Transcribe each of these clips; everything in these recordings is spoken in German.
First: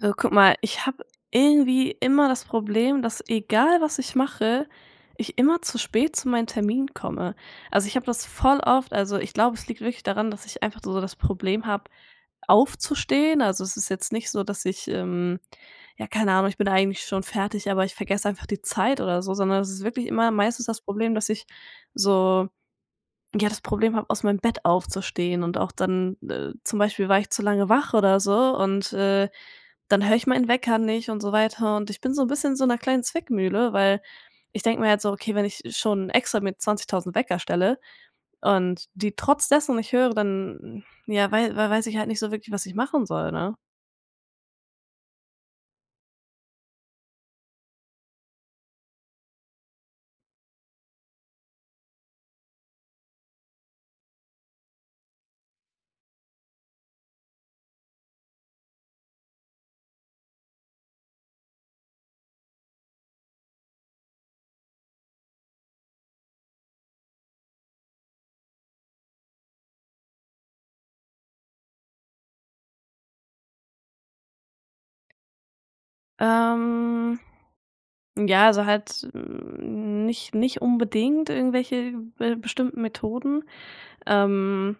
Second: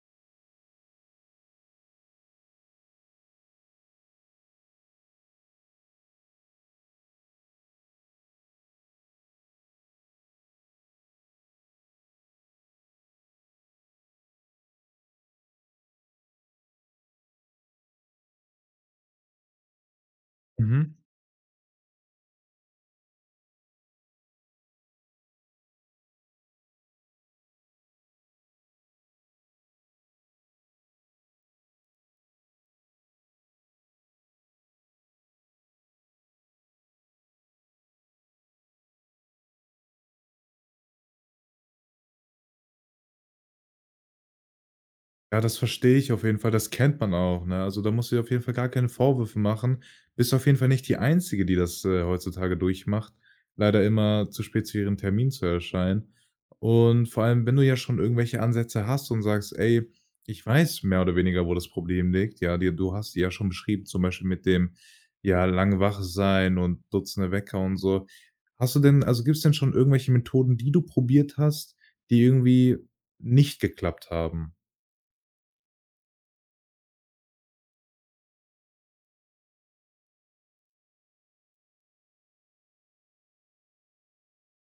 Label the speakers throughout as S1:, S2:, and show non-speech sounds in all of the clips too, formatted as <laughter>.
S1: Also, guck mal, ich habe irgendwie immer das Problem, dass egal was ich mache, ich immer zu spät zu meinem Termin komme. Also, ich habe das voll oft, also, ich glaube, es liegt wirklich daran, dass ich einfach so das Problem habe, aufzustehen. Also, es ist jetzt nicht so, dass ich, ja, keine Ahnung, ich bin eigentlich schon fertig, aber ich vergesse einfach die Zeit oder so, sondern es ist wirklich immer meistens das
S2: Mhm.
S1: Problem, dass ich so ja das Problem habe, aus meinem Bett aufzustehen und auch dann, zum Beispiel, war ich zu lange wach oder so, und dann höre ich meinen Wecker nicht und so weiter, und ich bin so ein bisschen in so einer kleinen Zwickmühle, weil ich denke mir halt so: „Okay, wenn ich schon extra mit 20.000 Wecker stelle und die trotz dessen nicht höre, dann, ja, weiß ich halt nicht so wirklich, was ich machen soll“, ne?
S2: Ja, das verstehe ich auf jeden Fall. Das kennt man auch, ne? Also, da musst du dir auf jeden Fall gar keine Vorwürfe machen. Bist auf jeden Fall nicht die Einzige, die das, heutzutage durchmacht, leider immer zu spät zu ihrem Termin zu erscheinen. Und vor allem, wenn du ja schon irgendwelche Ansätze hast und sagst: „Ey, ich weiß mehr oder weniger, wo das Problem liegt.“ Ja, dir du hast die ja schon beschrieben, zum Beispiel mit dem, ja, lang wach sein und Dutzende Wecker und so. Hast du denn Also, gibt es denn schon irgendwelche Methoden, die du probiert hast, die irgendwie nicht geklappt haben?
S1: Ähm, ja, also halt, nicht unbedingt irgendwelche be bestimmten Methoden. Ähm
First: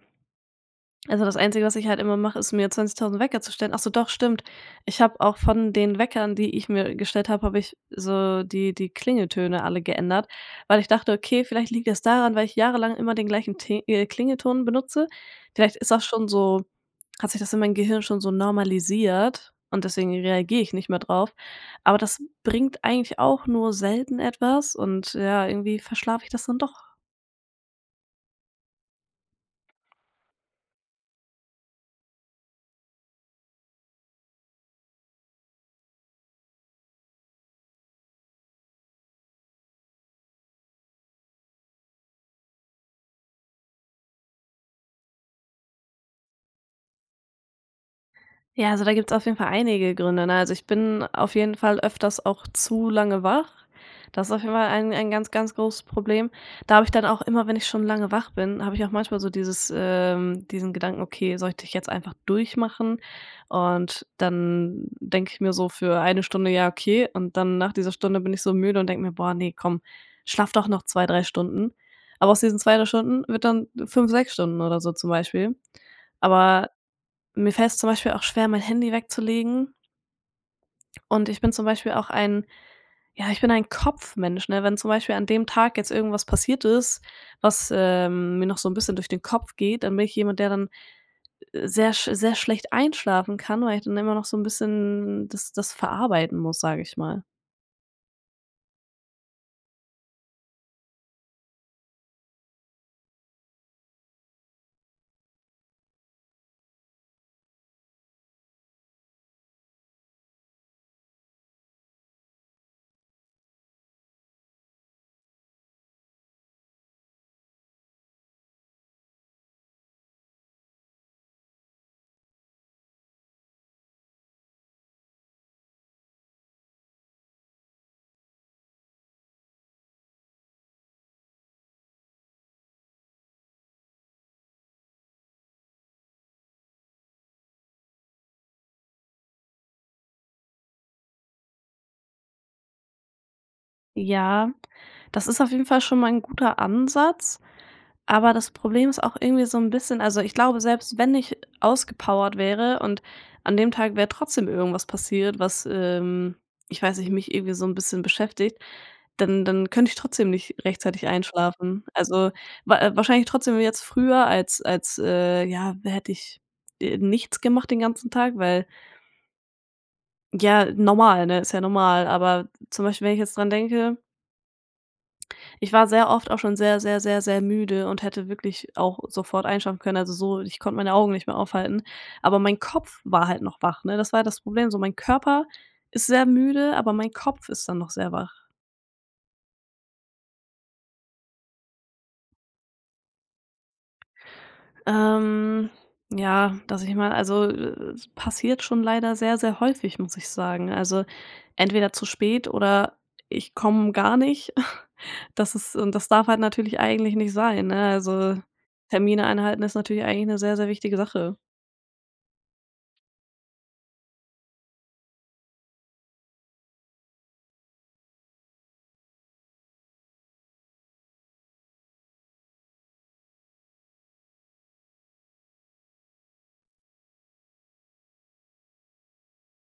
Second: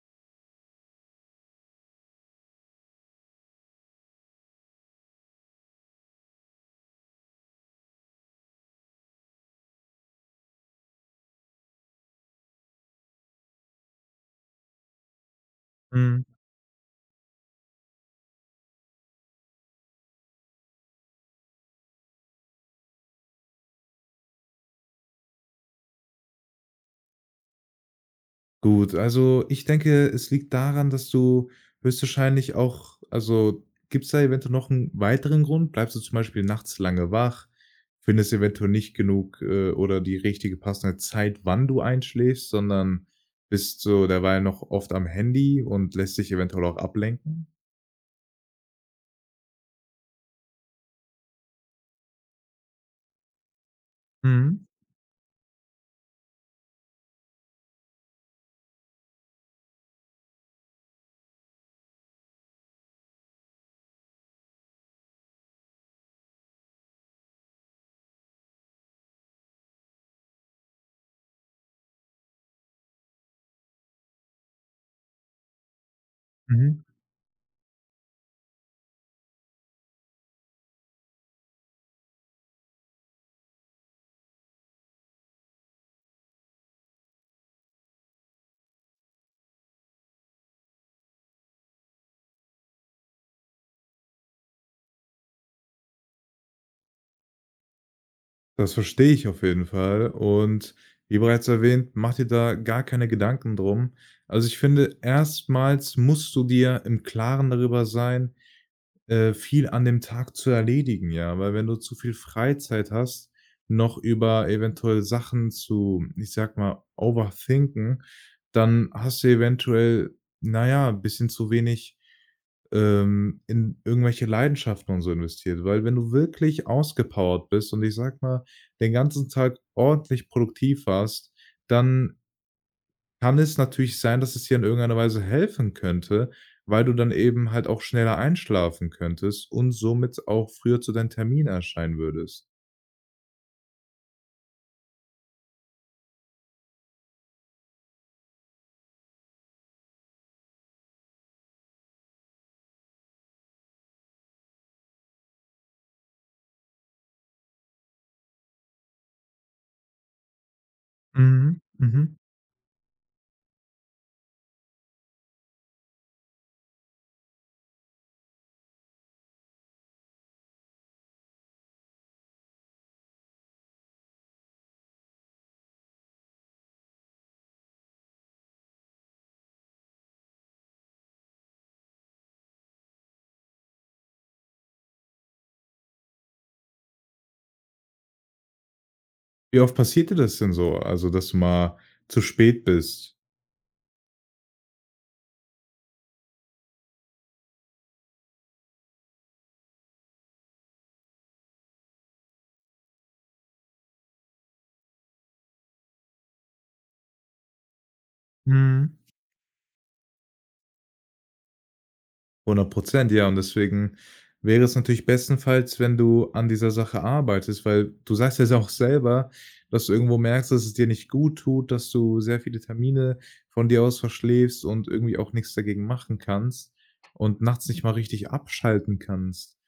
S1: Also, das Einzige, was ich halt immer mache, ist, mir 20.000 Wecker zu stellen. Ach so, doch, stimmt. Ich habe auch von den Weckern, die ich mir gestellt habe, habe ich so die Klingeltöne alle geändert, weil ich dachte: „Okay, vielleicht liegt das daran, weil ich jahrelang immer den gleichen Te Klingelton benutze. Vielleicht ist das
S2: Mhm.
S1: schon so. Hat sich das in meinem Gehirn schon so normalisiert und deswegen reagiere ich nicht mehr drauf.“ Aber das bringt eigentlich auch nur selten etwas, und ja, irgendwie verschlafe ich das dann doch.
S2: Gut, also ich denke, es liegt daran, dass du höchstwahrscheinlich auch also, gibt es da eventuell noch einen weiteren Grund? Bleibst du zum Beispiel nachts lange wach, findest eventuell nicht genug, oder die richtige passende Zeit, wann du einschläfst, sondern bist so derweil noch oft am Handy und lässt dich eventuell auch ablenken?
S1: Ja, also da gibt's auf jeden Fall einige Gründe, ne? Also, ich bin auf jeden Fall öfters auch zu lange wach. Das ist auf jeden
S2: Mhm,
S1: Fall ein ganz, ganz großes Problem. Da habe ich dann auch immer, wenn ich schon lange wach bin, habe ich auch manchmal so dieses, diesen Gedanken: „Okay, sollte ich jetzt einfach durchmachen?“ Und dann denke ich mir so für eine Stunde: „Ja, okay.“ Und dann, nach dieser Stunde, bin ich so müde und denke mir: „Boah, nee, komm, schlaf doch noch 2 3 Stunden.“ Aber aus diesen 2 3 Stunden wird dann 5 6 Stunden oder so, zum Beispiel. Aber
S2: mhm.
S1: mir fällt's zum Beispiel auch schwer, mein Handy wegzulegen, und ich bin zum Beispiel auch ein ja, ich bin ein Kopfmensch, ne? Wenn zum Beispiel an dem Tag jetzt irgendwas passiert ist, was, mir noch so ein bisschen durch den Kopf geht, dann bin ich jemand, der dann sehr schlecht einschlafen kann, weil ich dann immer noch so ein bisschen das verarbeiten muss, sage ich mal.
S2: Das verstehe ich auf jeden Fall und wie bereits erwähnt, mach dir da gar keine Gedanken drum. Also, ich finde, erstmals musst du dir im Klaren darüber sein, viel an dem Tag zu erledigen, ja, weil wenn du zu viel Freizeit hast, noch über eventuell Sachen zu, ich sag mal, overthinken, dann hast du eventuell, na ja, bisschen zu wenig, in irgendwelche Leidenschaften und so investiert. Weil wenn du wirklich ausgepowert bist und ich sag mal, den ganzen Tag ordentlich produktiv warst, dann kann es natürlich sein, dass es dir in irgendeiner Weise helfen könnte, weil du dann eben halt auch schneller einschlafen könntest und somit auch früher zu deinem Termin erscheinen würdest.
S1: Ja, das ist auf jeden Fall schon mal ein guter Ansatz. Aber das Problem ist auch irgendwie so ein bisschen, also, ich glaube, selbst wenn ich ausgepowert wäre und an dem Tag wäre trotzdem irgendwas passiert, was, ich weiß nicht, mich irgendwie so ein bisschen beschäftigt, dann könnte ich trotzdem nicht rechtzeitig
S2: Mhm,
S1: einschlafen.
S2: mhm.
S1: Also, wa wahrscheinlich trotzdem jetzt früher als ja, hätte ich nichts gemacht den ganzen Tag, weil ja, normal, ne? Ist ja normal. Aber zum Beispiel, wenn ich jetzt dran denke. Ich war sehr oft auch schon sehr, sehr, sehr, sehr müde und hätte wirklich auch sofort einschlafen können. Also, so, ich konnte meine Augen nicht mehr aufhalten, aber mein Kopf war halt noch wach, ne? Das war das Problem. So, mein Körper ist sehr müde, aber mein Kopf ist dann noch sehr wach.
S2: Wie oft passiert dir das denn so? Also, dass du mal zu spät bist?
S1: Ähm, ja, dass ich mal, also, es passiert schon leider sehr, sehr häufig, muss ich sagen. Also, entweder zu spät, oder ich komme gar nicht. <laughs> Das ist, und das darf halt natürlich eigentlich nicht sein, ne? Also, Termine einhalten ist natürlich eigentlich eine sehr, sehr wichtige Sache.
S2: 100, ja. Und deswegen wäre es natürlich bestenfalls, wenn du an dieser Sache arbeitest, weil du sagst ja auch selber, dass du irgendwo merkst, dass es dir nicht gut tut, dass du sehr viele Termine von dir aus verschläfst und irgendwie auch nichts dagegen machen kannst und nachts nicht mal richtig abschalten kannst.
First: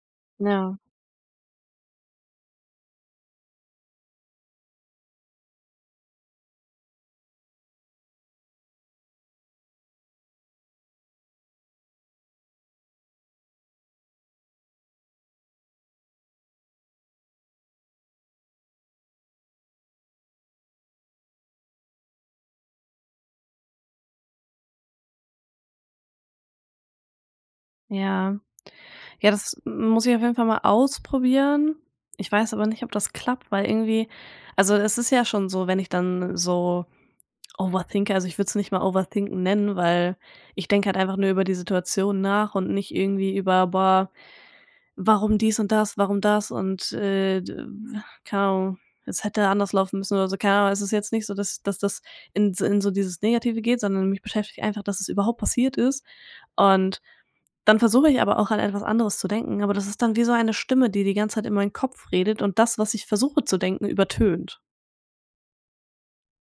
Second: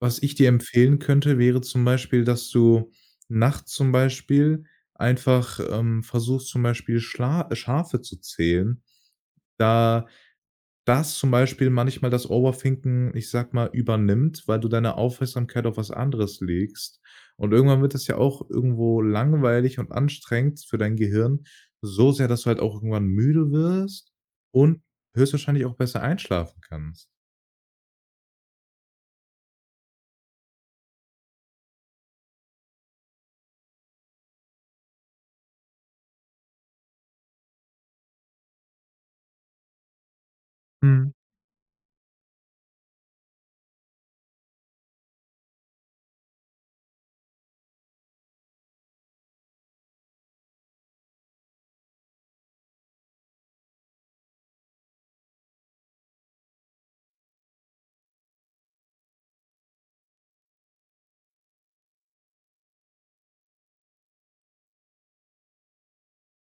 S2: Was ich dir
S1: Ja,
S2: empfehlen könnte, wäre zum Beispiel, dass du nachts zum Beispiel einfach, versuchst, zum Beispiel Schla Schafe zu zählen. Da dass zum Beispiel manchmal das Overthinken, ich sag mal, übernimmt, weil du deine Aufmerksamkeit auf was anderes legst. Und irgendwann wird das ja auch irgendwo langweilig und anstrengend für dein Gehirn, so sehr, dass du halt auch irgendwann müde wirst und höchstwahrscheinlich auch besser einschlafen kannst.
S1: ja. Ja, das muss ich auf jeden Fall mal ausprobieren. Ich weiß aber nicht, ob das klappt, weil irgendwie, also, es ist ja schon so, wenn ich dann so overthinke, also, ich würde es nicht mal Overthinken nennen, weil ich denke halt einfach nur über die Situation nach und nicht irgendwie über: „Boah, warum dies und das, warum das und d keine Ahnung, es hätte anders laufen müssen oder so, keine Ahnung.“ Es ist jetzt nicht so, dass das in so dieses Negative geht, sondern mich beschäftigt einfach, dass es überhaupt passiert ist. Und dann versuche ich aber auch an etwas anderes zu denken, aber das ist dann wie so eine Stimme, die die ganze Zeit in meinen Kopf redet und das, was ich versuche zu denken, übertönt.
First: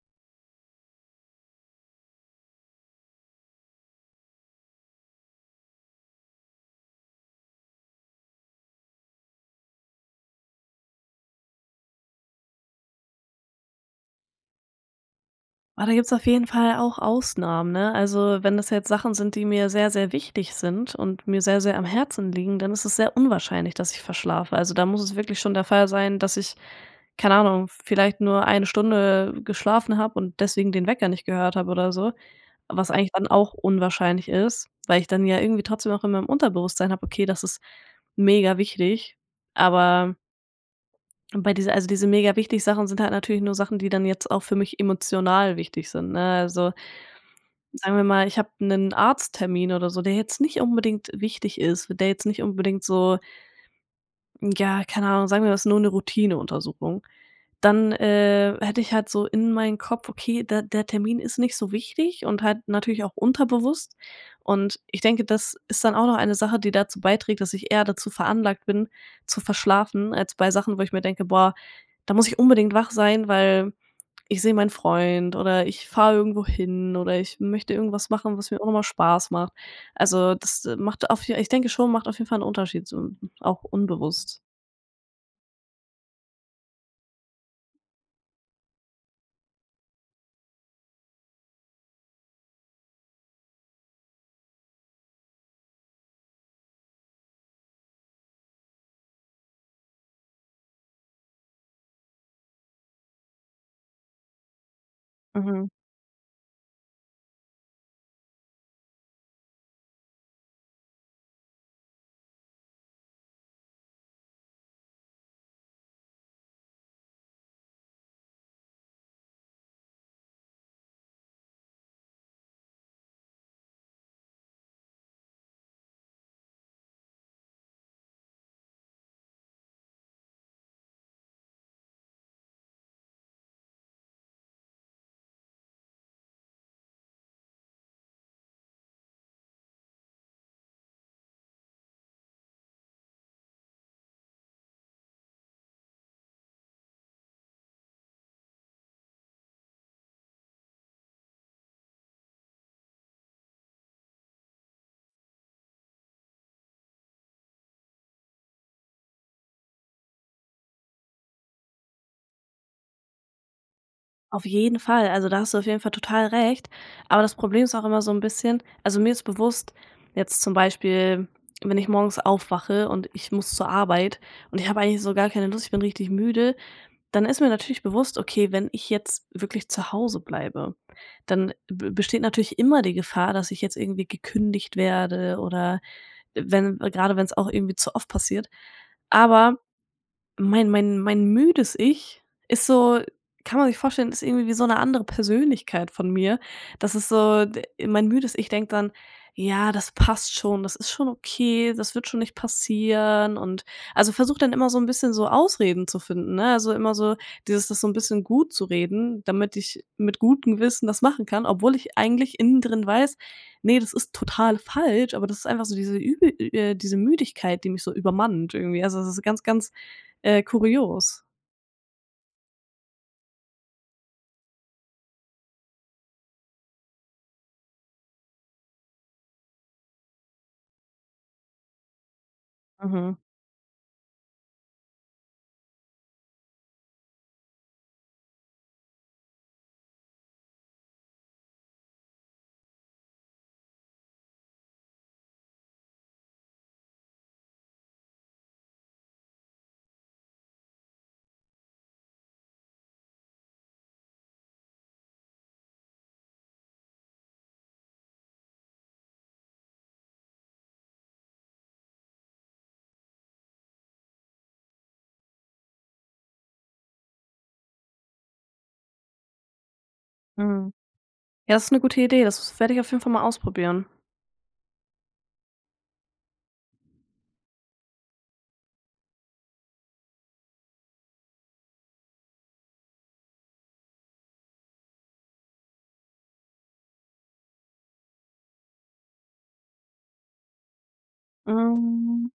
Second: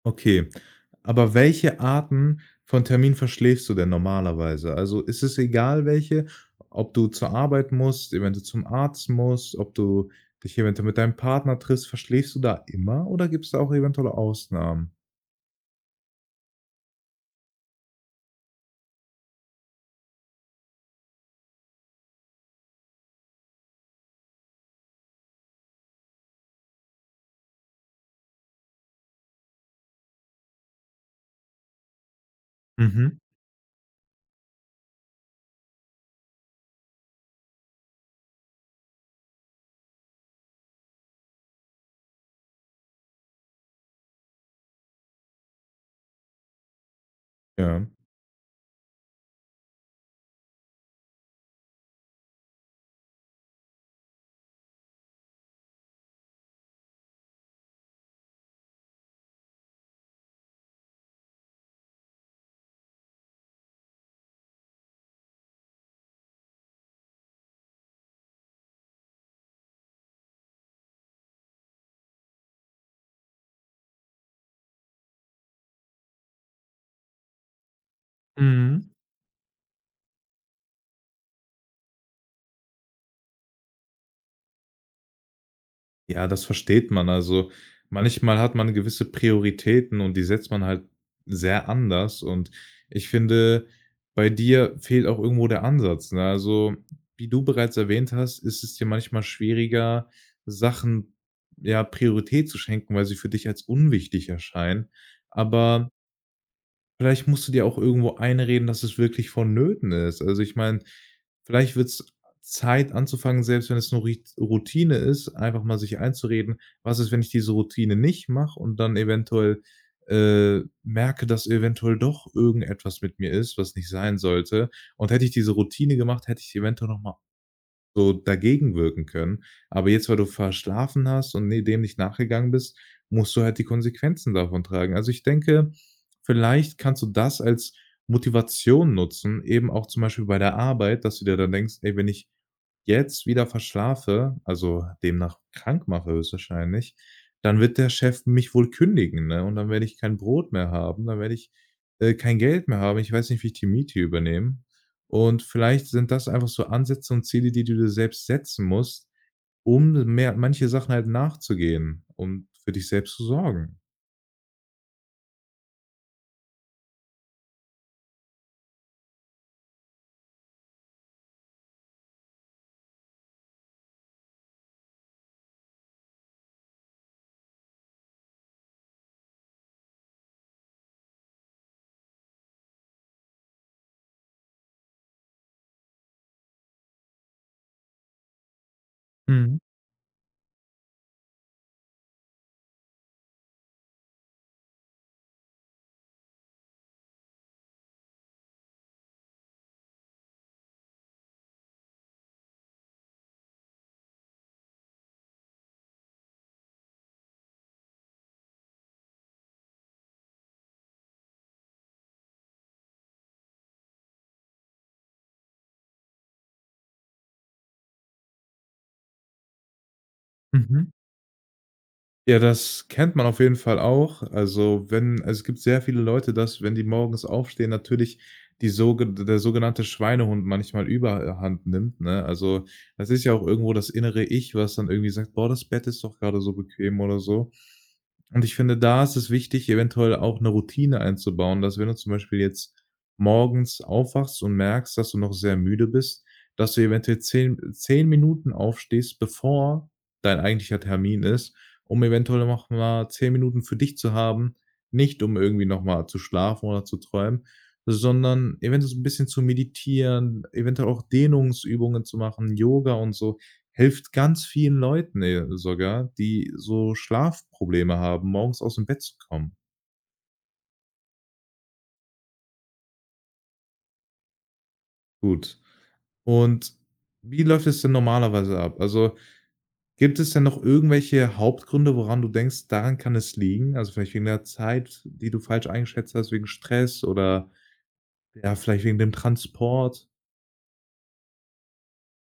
S2: Okay, aber welche Arten von Termin verschläfst du denn normalerweise? Also, ist es egal welche, ob du zur Arbeit musst, eventuell zum Arzt musst, ob du dich eventuell mit deinem Partner triffst, verschläfst du da immer oder gibt's da auch eventuell Ausnahmen?
S1: Ah, da gibt's auf jeden Fall auch Ausnahmen, ne? Also, wenn das jetzt Sachen sind, die mir sehr, sehr wichtig sind und mir sehr, sehr am Herzen liegen, dann ist es sehr unwahrscheinlich, dass ich verschlafe. Also, da muss es wirklich schon der Fall sein, dass ich, keine Ahnung, vielleicht nur eine Stunde geschlafen habe und deswegen den Wecker nicht gehört habe oder so, was eigentlich
S2: Mhm.
S1: dann auch unwahrscheinlich ist, weil ich dann ja irgendwie trotzdem auch in meinem Unterbewusstsein habe: „Okay, das ist mega wichtig“, aber und bei dieser, also, diese mega wichtig Sachen sind halt natürlich nur Sachen, die dann jetzt auch für mich emotional wichtig sind, ne? Also,
S2: Ja.
S1: sagen wir mal, ich habe einen Arzttermin oder so, der jetzt nicht unbedingt wichtig ist, der jetzt nicht unbedingt so, ja, keine Ahnung, sagen wir mal, das ist nur eine Routineuntersuchung. Dann hätte ich halt so in meinen Kopf: „Okay, der Termin ist nicht so wichtig“, und halt natürlich auch unterbewusst. Und ich denke, das ist dann auch noch eine Sache, die dazu beiträgt, dass ich eher dazu veranlagt bin, zu verschlafen, als bei Sachen, wo ich mir denke: „Boah, da muss ich unbedingt wach sein, weil ich sehe meinen Freund oder ich fahre irgendwo hin oder ich möchte irgendwas machen, was mir auch nochmal
S2: Mhm.
S1: Spaß macht.“ Also, das macht auf je, ich denke schon, macht auf jeden Fall einen Unterschied, so, auch unbewusst.
S2: Ja, das versteht man. Also, manchmal hat man gewisse Prioritäten und die setzt man halt sehr anders und ich finde, bei dir fehlt auch irgendwo der Ansatz, ne? Also, wie du bereits erwähnt hast, ist es dir manchmal schwieriger, Sachen, ja, Priorität zu schenken, weil sie für dich als unwichtig erscheinen.
S1: Mhm.
S2: Aber vielleicht musst du dir auch irgendwo einreden, dass es wirklich vonnöten ist. Also, ich meine, vielleicht wird es Zeit anzufangen, selbst wenn es nur Rit Routine ist, einfach mal sich einzureden: „Was ist, wenn ich diese Routine nicht mache und dann eventuell, merke, dass eventuell doch irgendetwas mit mir ist, was nicht sein sollte? Und hätte ich diese Routine gemacht, hätte ich eventuell noch mal so dagegen wirken können. Aber jetzt, weil du verschlafen hast und ne dem nicht nachgegangen bist, musst du halt die Konsequenzen davon tragen. Also, ich denke, vielleicht kannst du das als Motivation nutzen, eben auch zum Beispiel bei der Arbeit, dass du dir dann denkst: „Ey, wenn ich jetzt wieder verschlafe, also demnach krank mache höchstwahrscheinlich, dann wird der Chef mich wohl kündigen, ne? Und dann werde ich kein Brot mehr haben, dann werde ich, kein Geld mehr haben. Ich weiß nicht, wie ich die Miete übernehme.“ Und vielleicht sind das einfach so Ansätze und Ziele, die du dir selbst setzen musst, um mehr manche Sachen halt nachzugehen, um für dich selbst zu sorgen.
S1: Auf jeden Fall. Also, da hast du auf jeden Fall total recht. Aber das Problem ist auch immer so ein bisschen, also, mir ist bewusst, jetzt zum Beispiel, wenn ich morgens aufwache und ich muss zur Arbeit und ich habe eigentlich so gar keine Lust, ich bin richtig müde, dann ist mir natürlich bewusst: „Okay, wenn ich jetzt wirklich zu Hause bleibe, dann b besteht natürlich immer die Gefahr, dass ich jetzt irgendwie gekündigt werde“, oder wenn, gerade wenn es auch irgendwie zu oft passiert. Aber
S2: Mhm.
S1: mein müdes Ich ist so, kann man sich vorstellen, ist irgendwie wie so eine andere Persönlichkeit von mir. Das ist so d mein müdes Ich denkt dann: „Ja, das passt schon, das ist schon okay, das wird schon nicht passieren“, und, also, versucht dann immer so ein bisschen so Ausreden zu finden, ne? Also, immer so dieses, das so ein bisschen gut zu reden, damit ich mit gutem Gewissen das machen kann, obwohl ich eigentlich innen drin weiß: „Nee, das ist total falsch“, aber das ist einfach so diese Müdigkeit, die mich so übermannt irgendwie. Also, das ist ganz, ganz
S2: Mhm.
S1: kurios.
S2: Ja, das kennt man auf jeden Fall auch. Also, wenn also, es gibt sehr viele Leute, dass, wenn die morgens aufstehen, natürlich die sogen der sogenannte Schweinehund manchmal Überhand nimmt, ne? Also, das
S1: Mhm,
S2: ist ja auch irgendwo das innere Ich, was dann irgendwie sagt: „Boah, das Bett ist doch gerade so bequem“ oder so. Und ich finde, da ist es wichtig, eventuell auch 'ne Routine einzubauen, dass wenn du zum Beispiel jetzt morgens aufwachst und merkst, dass du noch sehr müde bist, dass du eventuell zehn Minuten aufstehst, bevor dein eigentlicher Termin ist, um eventuell noch mal 10 Minuten für dich zu haben, nicht um irgendwie noch mal zu schlafen oder zu träumen, sondern eventuell so ein bisschen zu meditieren, eventuell auch Dehnungsübungen zu machen, Yoga und so, hilft ganz vielen Leuten, sogar, die so Schlafprobleme haben, morgens aus dem Bett zu kommen.
S1: mhm. Ja, das ist eine gute Idee. Das werde ich auf jeden Fall mal ausprobieren.
S2: Gut. Und wie läuft es denn normalerweise ab? Also, gibt es denn noch irgendwelche Hauptgründe, woran du denkst, daran kann es liegen? Also, vielleicht wegen der Zeit, die du falsch eingeschätzt hast, wegen Stress oder ja, vielleicht wegen dem Transport.
S1: Hm.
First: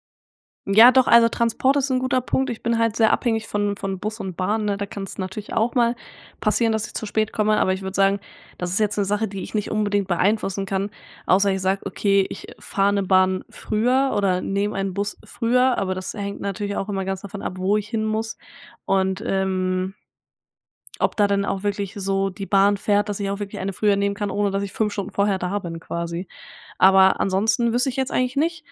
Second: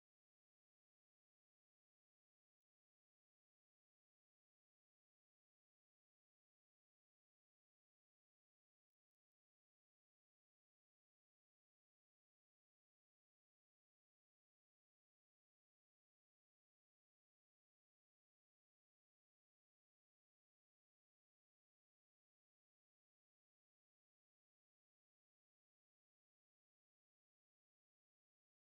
S1: Ja, doch, also Transport ist ein guter Punkt. Ich bin halt sehr abhängig von Bus und Bahn, ne? Da kann es natürlich auch mal passieren, dass ich zu spät komme, aber ich würde sagen, das ist jetzt eine Sache, die ich nicht unbedingt beeinflussen kann, außer ich sage: „Okay, ich fahre eine Bahn früher oder nehme einen Bus früher“, aber das hängt natürlich auch immer ganz davon ab, wo ich hin muss, und ob da denn auch wirklich so die Bahn fährt, dass ich auch wirklich eine früher nehmen kann, ohne dass ich 5 Stunden vorher da bin quasi. Aber ansonsten wüsste ich jetzt eigentlich nicht.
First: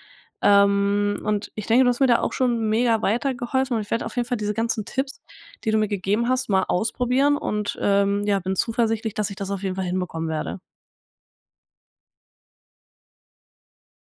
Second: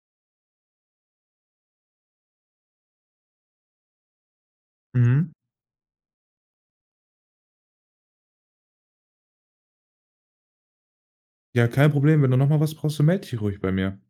S1: Und ich denke, du hast mir da auch schon mega weitergeholfen, und ich werde auf jeden Fall diese ganzen Tipps,
S2: Mhm.
S1: die du mir gegeben hast, mal ausprobieren, und ja, bin zuversichtlich, dass ich das auf jeden Fall hinbekommen werde.
S2: Ja, kein Problem. Wenn du nochmal was brauchst, dann melde dich ruhig bei mir.